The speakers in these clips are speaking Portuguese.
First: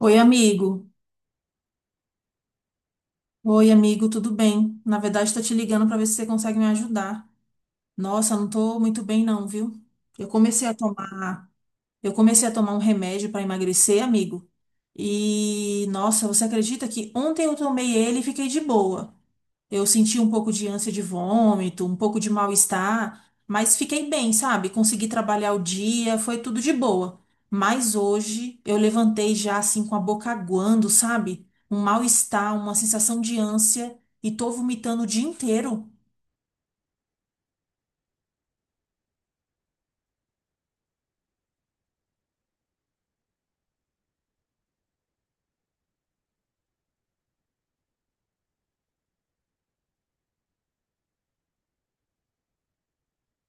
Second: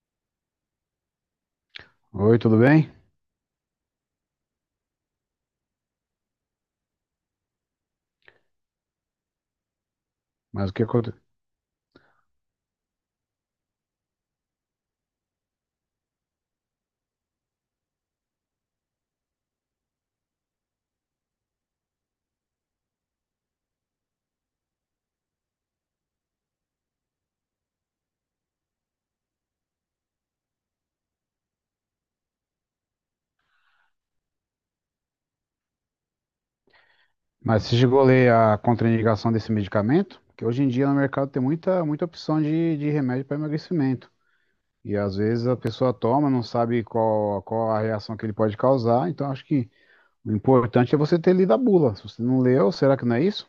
Oi, amigo. Oi, tudo bem? Oi, amigo, tudo bem? Na verdade, tô te ligando para ver se você consegue me ajudar. Nossa, eu não tô muito bem não, viu? Eu comecei Mas a o que aconte- tomar, eu comecei a tomar um remédio para emagrecer, amigo. E nossa, você acredita que ontem eu tomei ele e fiquei de boa. Eu senti um pouco de ânsia de vômito, um pouco de mal-estar, mas fiquei bem, sabe? Consegui trabalhar o dia, foi tudo de boa. Mas hoje eu levantei já assim com a boca aguando, sabe? Um mal-estar, uma sensação de ânsia e tô vomitando o dia inteiro. Mas você chegou a ler a contraindicação desse medicamento? Porque hoje em dia no mercado tem muita, muita opção de remédio para emagrecimento. E às vezes a pessoa toma, não sabe qual, qual a reação que ele pode causar. Então acho que o importante é você ter lido a bula. Se você não leu, será que não é isso?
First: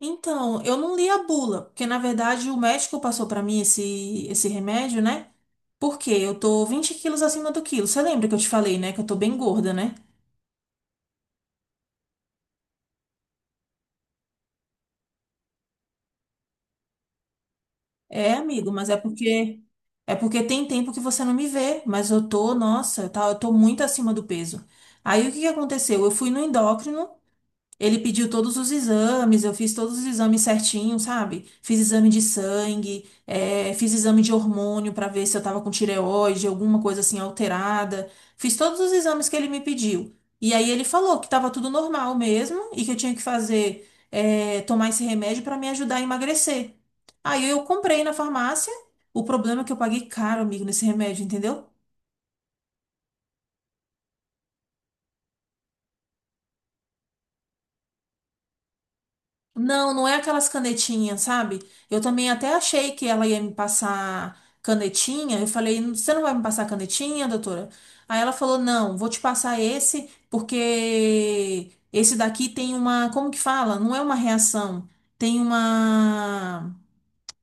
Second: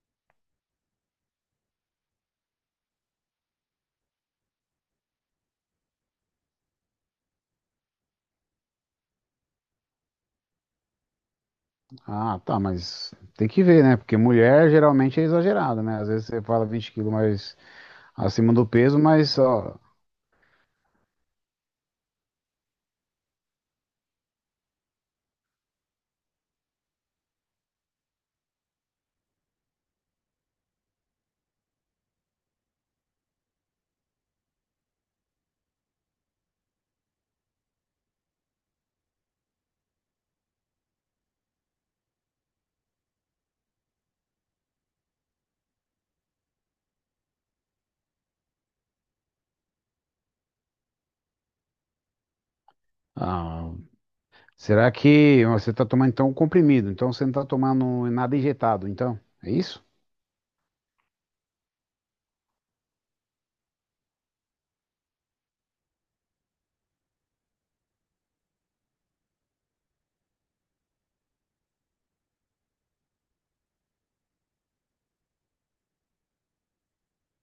Então, eu não li a bula, porque na verdade o médico passou pra mim esse remédio, né? Porque eu tô 20 quilos acima do quilo. Você lembra que eu te falei, né? Que eu tô bem gorda, né? Ah, tá, mas tem que ver, né? Porque mulher geralmente é exagerada, né? Às vezes você fala 20 quilos mais É, acima do amigo, mas é peso, mas porque ó, tem tempo que você não me vê, mas eu tô, nossa, tá, eu tô muito acima do peso. Aí o que que aconteceu? Eu fui no endócrino, ele pediu todos os exames, eu fiz todos os exames certinho, sabe? Fiz exame de sangue, fiz exame de hormônio para ver se eu tava com tireoide, alguma coisa assim alterada. Fiz todos os exames que ele me pediu. E aí ele falou que tava tudo normal mesmo e que eu tinha que fazer, tomar esse remédio para me ajudar a emagrecer. Aí eu comprei na farmácia. O problema é que eu paguei caro, amigo, nesse remédio, entendeu? ah, será que você está tomando então um comprimido? Então você não está tomando nada injetado, então? É isso? Não, não é aquelas canetinhas, sabe? Eu também até achei que ela ia me passar canetinha. Eu falei, você não vai me passar canetinha, doutora? Aí ela falou, não, vou te passar esse, porque esse daqui tem uma, como que fala? Não é uma reação, tem uma,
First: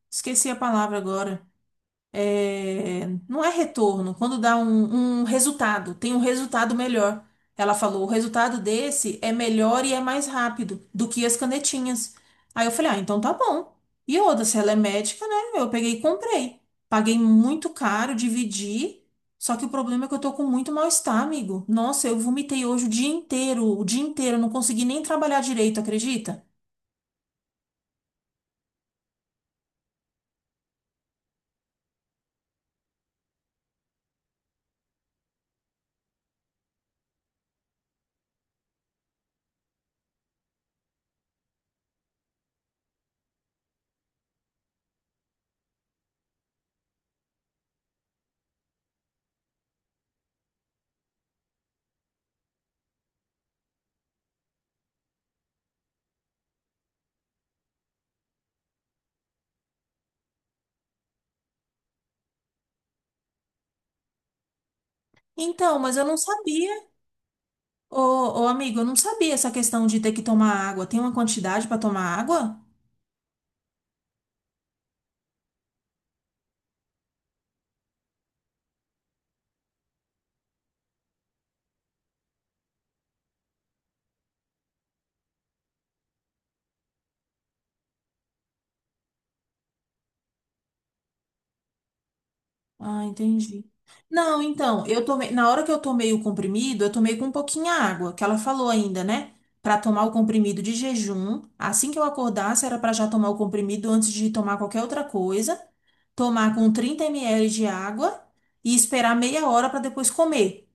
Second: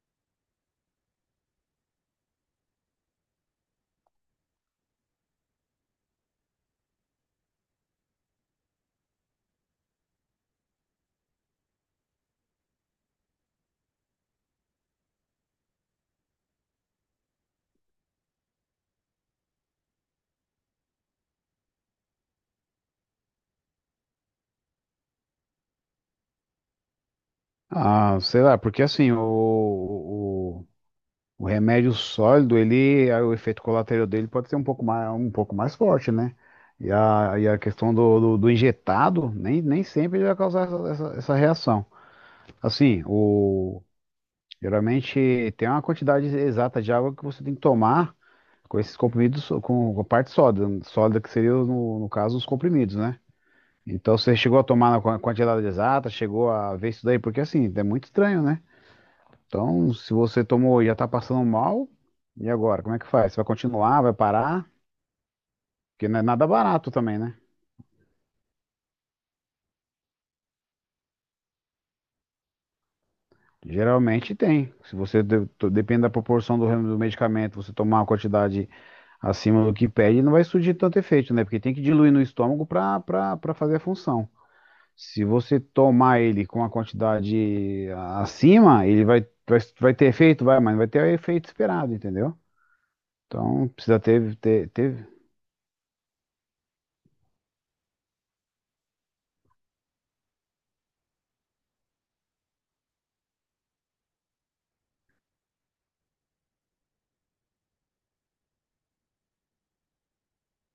esqueci a palavra agora, é, não é retorno, quando dá um, um resultado, tem um resultado melhor. Ela falou, o resultado desse é melhor e é mais rápido do que as canetinhas. Aí eu falei, ah, então tá bom. E outra, se ela é médica, né? Eu peguei e comprei. Paguei muito caro, dividi. Só que o problema é que eu tô com muito mal-estar, amigo. Nossa, eu vomitei hoje o dia inteiro, eu não consegui nem trabalhar direito, acredita? Ah, sei lá, porque assim, o remédio sólido, ele, o efeito colateral dele pode ser um pouco mais forte, né? E a questão do injetado, nem sempre ele vai causar essa reação. Assim, geralmente tem uma quantidade exata de água que você tem que tomar com esses comprimidos, com a parte sólida, sólida que seria, no caso, os comprimidos, né? Então você chegou a tomar na quantidade exata, chegou a ver isso daí, porque assim, é muito estranho, né? Então, se você tomou e já tá passando mal, e agora? Como é que faz? Você vai continuar, vai parar? Então, mas eu Porque não não é nada sabia. barato também, né? Ô, ô, amigo, eu não sabia essa questão de ter que tomar água. Tem uma quantidade para tomar água? Geralmente tem. Se você depende da proporção do, do medicamento, você tomar uma quantidade acima do que pede, não vai surgir tanto efeito, né? Porque tem que diluir no estômago para para fazer a função. Se você tomar ele com a quantidade acima, ele vai, vai ter efeito, vai, mas não vai ter o efeito esperado, entendeu? Ah, Então entendi. precisa ter, Não, então, eu tomei, na hora que eu tomei o comprimido, eu tomei com pouquinha água, que ela falou ainda, né? Pra tomar o comprimido de jejum, assim que eu acordasse, era pra já tomar o comprimido antes de tomar qualquer outra coisa, tomar com 30 ml de água e esperar meia hora pra depois comer.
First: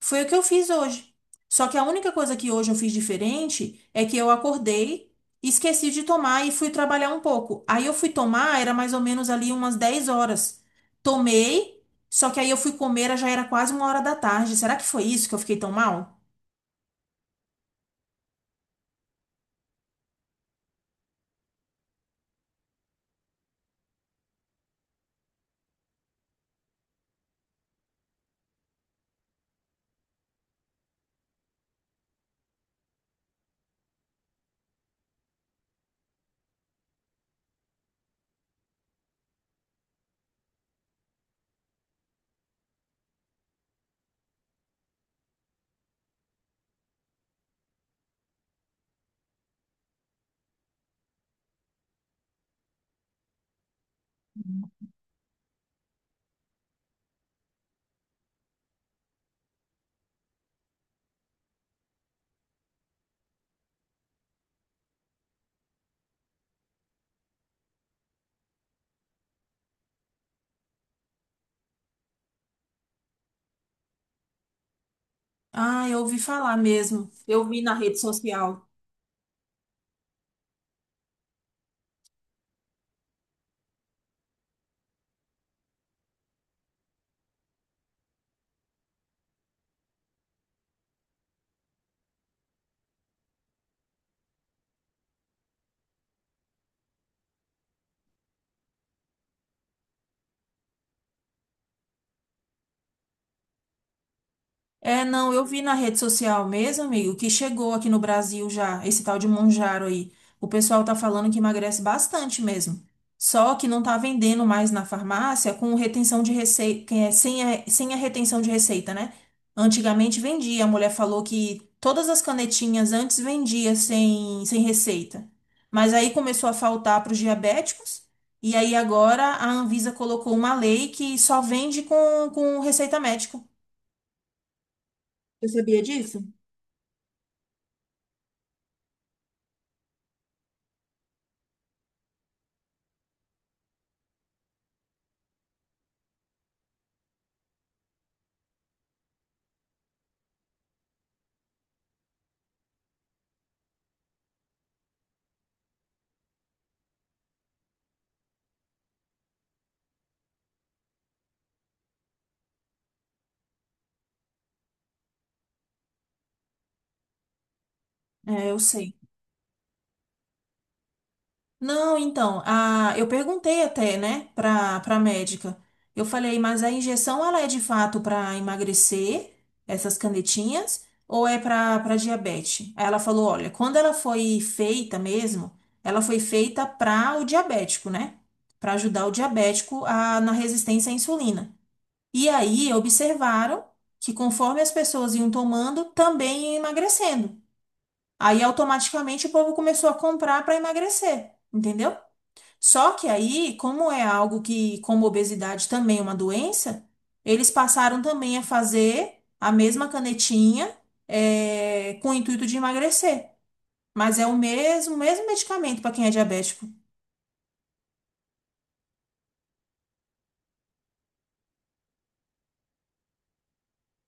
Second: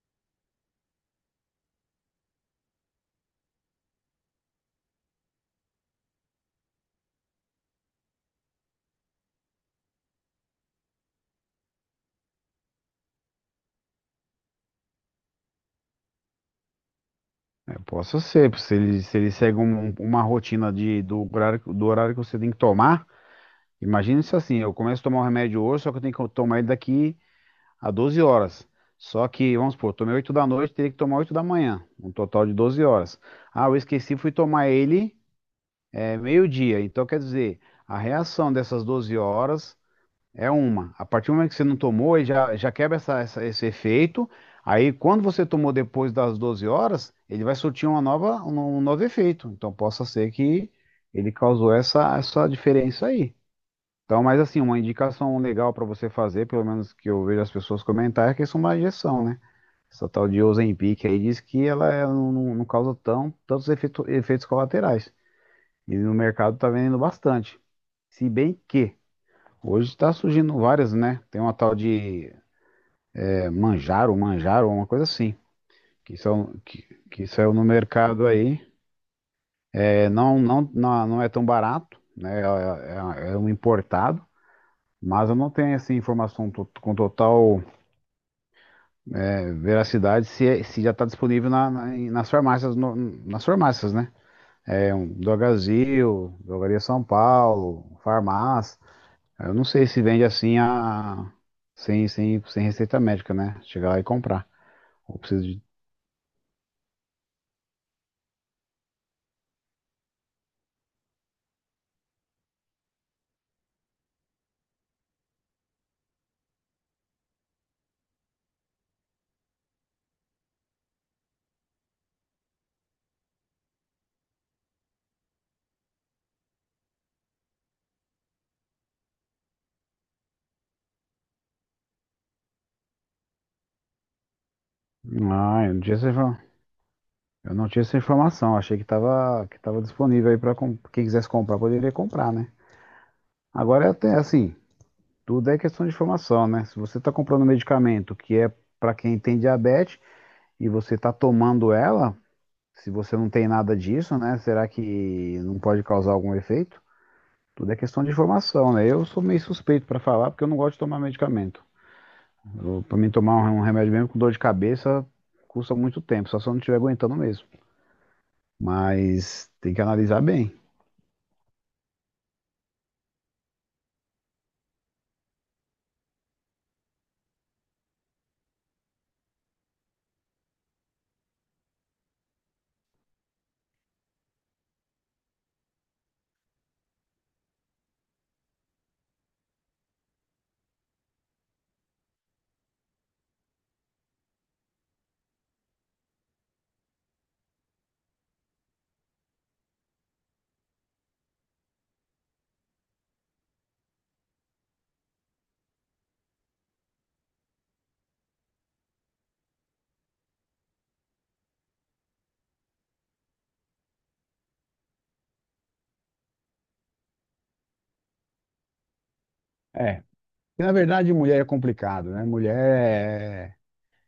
Foi o que eu fiz hoje. Só que a única coisa que hoje eu fiz diferente é que eu acordei, esqueci de tomar e fui trabalhar um pouco. Aí eu fui tomar, era mais ou menos ali umas 10 horas. Tomei, só que aí eu fui comer, já era quase 1 hora da tarde. Será que foi isso que eu fiquei tão mal? é, possa ser, se ele, se ele segue uma rotina de, do horário que você tem que tomar, imagina se assim, eu começo a tomar o remédio hoje, só que eu tenho que tomar ele daqui a 12 horas. Só que, vamos supor, eu tomei 8 da noite, teria que tomar 8 da manhã, um total de 12 horas. Ah, eu esqueci, fui tomar ele é meio-dia, então quer dizer, a reação dessas 12 horas é uma. A partir do momento que você não tomou, aí já, já quebra esse efeito. Aí, quando você tomou depois das 12 horas, ele vai surtir uma nova, um novo efeito. Então, possa ser que ele causou essa, essa diferença aí. Então, mas assim, uma indicação legal para você fazer, pelo menos que eu vejo as pessoas comentar, é que isso é uma injeção, né? Essa tal de Ozempic aí diz que ela não, não causa tão, efeitos colaterais. E no mercado tá vendendo bastante. Se bem que hoje está surgindo várias, né? Tem uma tal de manjaro, uma coisa assim, Ah, eu que ouvi falar são que, mesmo. que Eu saiu vi no na rede mercado aí. social. É, não é tão barato, né? É, é um importado, mas eu não tenho essa assim, informação com total é, veracidade se, se já está disponível nas farmácias, nas farmácias, né? É um do Brasil, Drogaria São Paulo, farmácia. Eu não sei se vende assim a... sem receita médica, né? Chegar lá e comprar. É, Ou não, precisa eu de. vi na rede social mesmo, amigo, que chegou aqui no Brasil já, esse tal de Monjaro aí. O pessoal tá falando que emagrece bastante mesmo. Só que não tá vendendo mais na farmácia com retenção de receita, é, sem a retenção de receita, né? Antigamente vendia, a mulher falou que todas as canetinhas antes vendia sem receita. Mas aí começou a faltar para os diabéticos, e aí agora a Anvisa colocou uma lei que só vende com receita médica. Você Ah, eu sabia não tinha essa, disso? Eu não tinha essa informação. Achei que tava disponível aí para quem quisesse comprar, poderia comprar, né? Agora é até assim, tudo é questão de informação, né? Se você tá comprando medicamento que é para quem tem diabetes e você tá tomando ela, se você não tem nada disso, né? Será que não pode causar algum efeito? Tudo é questão de informação, né? Eu sou meio suspeito para falar porque eu não gosto de tomar medicamento. Para mim tomar um remédio mesmo com dor de cabeça custa muito tempo, só se eu não estiver aguentando mesmo. É, eu sei. Mas tem que analisar bem. Não, então, a, eu perguntei até, né, pra médica. Eu falei, mas a injeção ela é de fato para emagrecer, essas canetinhas, ou é para diabetes? Aí ela falou, olha, quando ela foi feita mesmo, ela foi feita para o diabético, né? Para ajudar o diabético a, na resistência à insulina. E aí observaram que conforme as pessoas iam tomando, também ia emagrecendo. Aí automaticamente o povo começou a comprar para emagrecer, entendeu? Só que aí, como é algo que, como obesidade também é uma doença, eles passaram também a fazer a mesma canetinha, com o intuito de emagrecer. Mas é o mesmo, mesmo medicamento para quem é diabético. É. E na verdade, mulher é complicado, né? Mulher é...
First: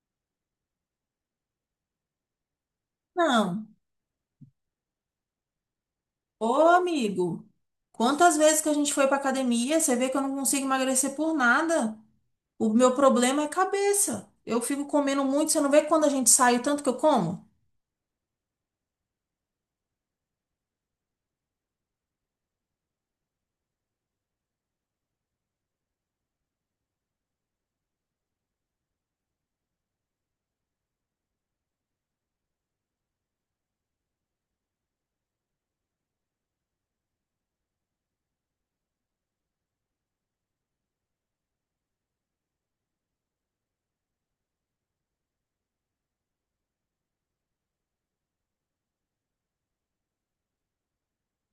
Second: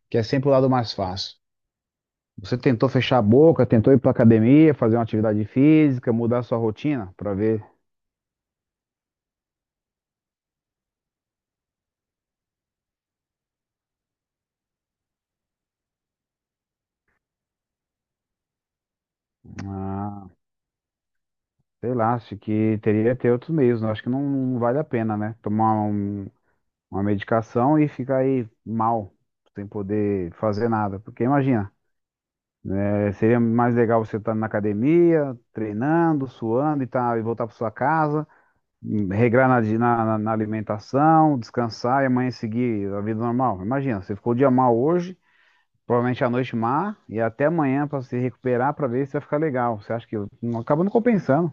quer sempre o lado mais fácil. Você tentou fechar a Não. boca, tentou ir para academia, fazer uma atividade física, mudar a Ô, sua rotina para amigo, ver. quantas vezes que a gente foi para academia, você vê que eu não consigo emagrecer por nada. O meu problema é cabeça. Eu fico comendo muito, você não vê quando a gente sai o tanto que eu como? Ah, sei lá, acho que teria que ter outros meios, né? Acho que não, não vale a pena, né? Tomar uma medicação e ficar aí mal, sem poder fazer nada. Porque imagina, é, seria mais legal você estar na academia, treinando, suando e, tá, e voltar para sua casa, regrar na, na alimentação, descansar e amanhã seguir a vida normal. Imagina, você ficou o dia mal hoje, provavelmente a noite má, e até amanhã para se recuperar para ver se vai ficar legal. Você acha que acaba não compensando?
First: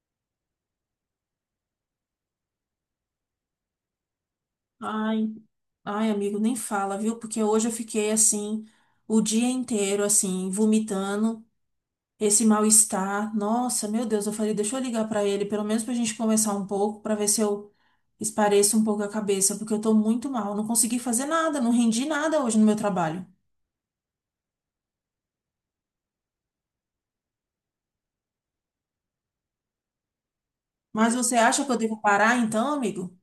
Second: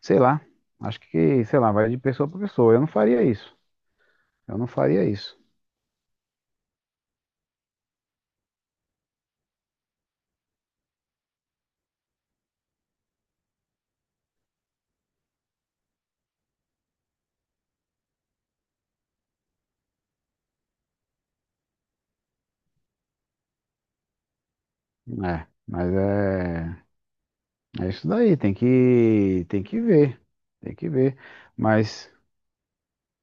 Sei lá. Acho que, sei lá, vai de pessoa para pessoa. Eu não faria Ai, isso. ai, amigo, nem fala, viu? Porque hoje eu fiquei assim, o dia inteiro, assim, vomitando esse mal-estar. Nossa, meu Deus, eu falei, deixa eu ligar pra ele, pelo menos pra gente conversar um pouco, pra ver se eu espareço um pouco a cabeça, porque eu tô muito mal. Não consegui fazer nada, não rendi nada hoje no meu trabalho. É, mas é, é isso daí, tem que ver, tem que Mas ver. você acha que eu devo Mas parar então, amigo?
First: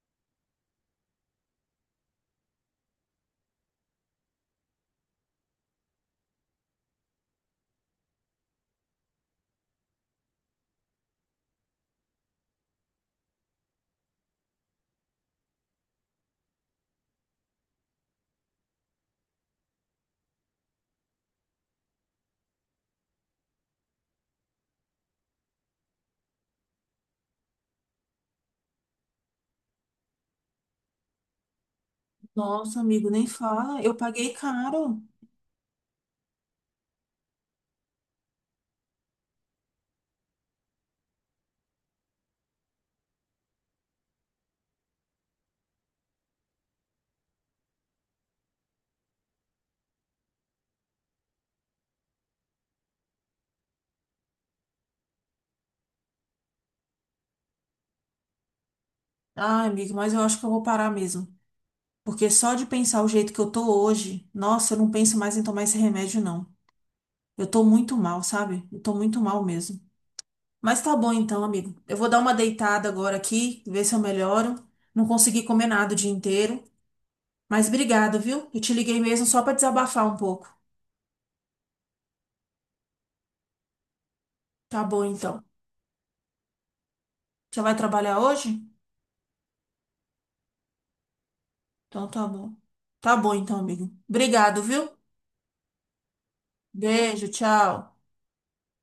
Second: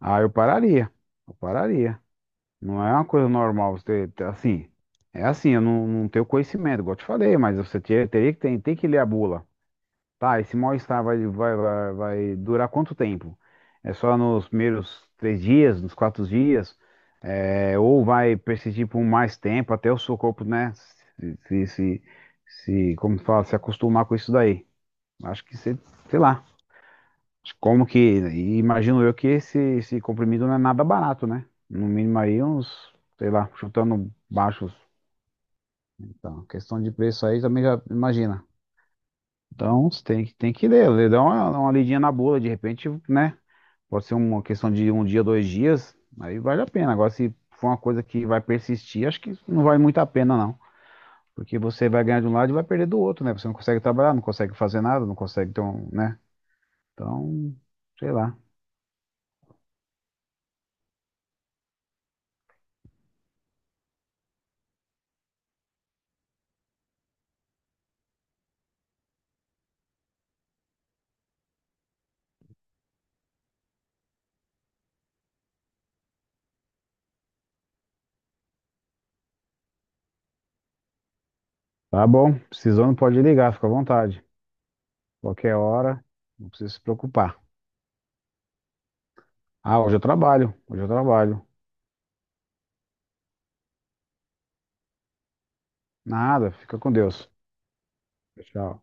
Ah, eu pararia. Eu pararia. Não é uma coisa normal você ter, assim. É assim, eu não, não tenho conhecimento, igual eu te falei, mas você teria que tem, tem que ler a bula. Tá, esse mal-estar vai, vai durar quanto tempo? É só nos primeiros 3 dias, nos 4 dias? É, ou vai persistir por mais tempo até o seu corpo, né? Como se fala, se acostumar com isso daí. Acho que você, sei lá. Como que. E imagino eu que esse comprimido não é nada barato, né? No mínimo aí Nossa, uns, amigo, nem sei lá, fala. Eu chutando paguei baixos. caro. Então, questão de preço aí também já imagina. Então, você tem, tem que ler, ler, dar uma lidinha na bula, de repente, né? Pode ser uma questão de um dia, 2 dias, aí vale a pena. Agora, se for uma coisa que vai persistir, acho que não vale muito a pena, não. Porque você vai ganhar de um lado e vai perder do outro, né? Você não consegue trabalhar, não consegue fazer nada, não consegue ter um, né? Então, sei lá. Ai, amigo, mas eu acho que eu vou parar mesmo. Porque só de pensar o jeito que eu tô hoje, nossa, eu não penso mais em tomar esse remédio, não. Eu tô muito mal, sabe? Eu tô muito mal mesmo. Mas tá bom então, amigo. Eu vou dar uma deitada agora aqui, ver se eu melhoro. Não consegui comer nada o dia inteiro. Mas obrigado, viu? Eu te liguei mesmo só pra desabafar um pouco. Tá bom, precisando pode ligar, fica à vontade. Tá bom então. Qualquer hora, não precisa se preocupar. Você vai trabalhar hoje? Ah, hoje eu trabalho, hoje eu trabalho. Então tá bom. Tá bom então, amigo. Obrigado, viu? Nada, fica com Beijo, Deus. tchau. Tchau.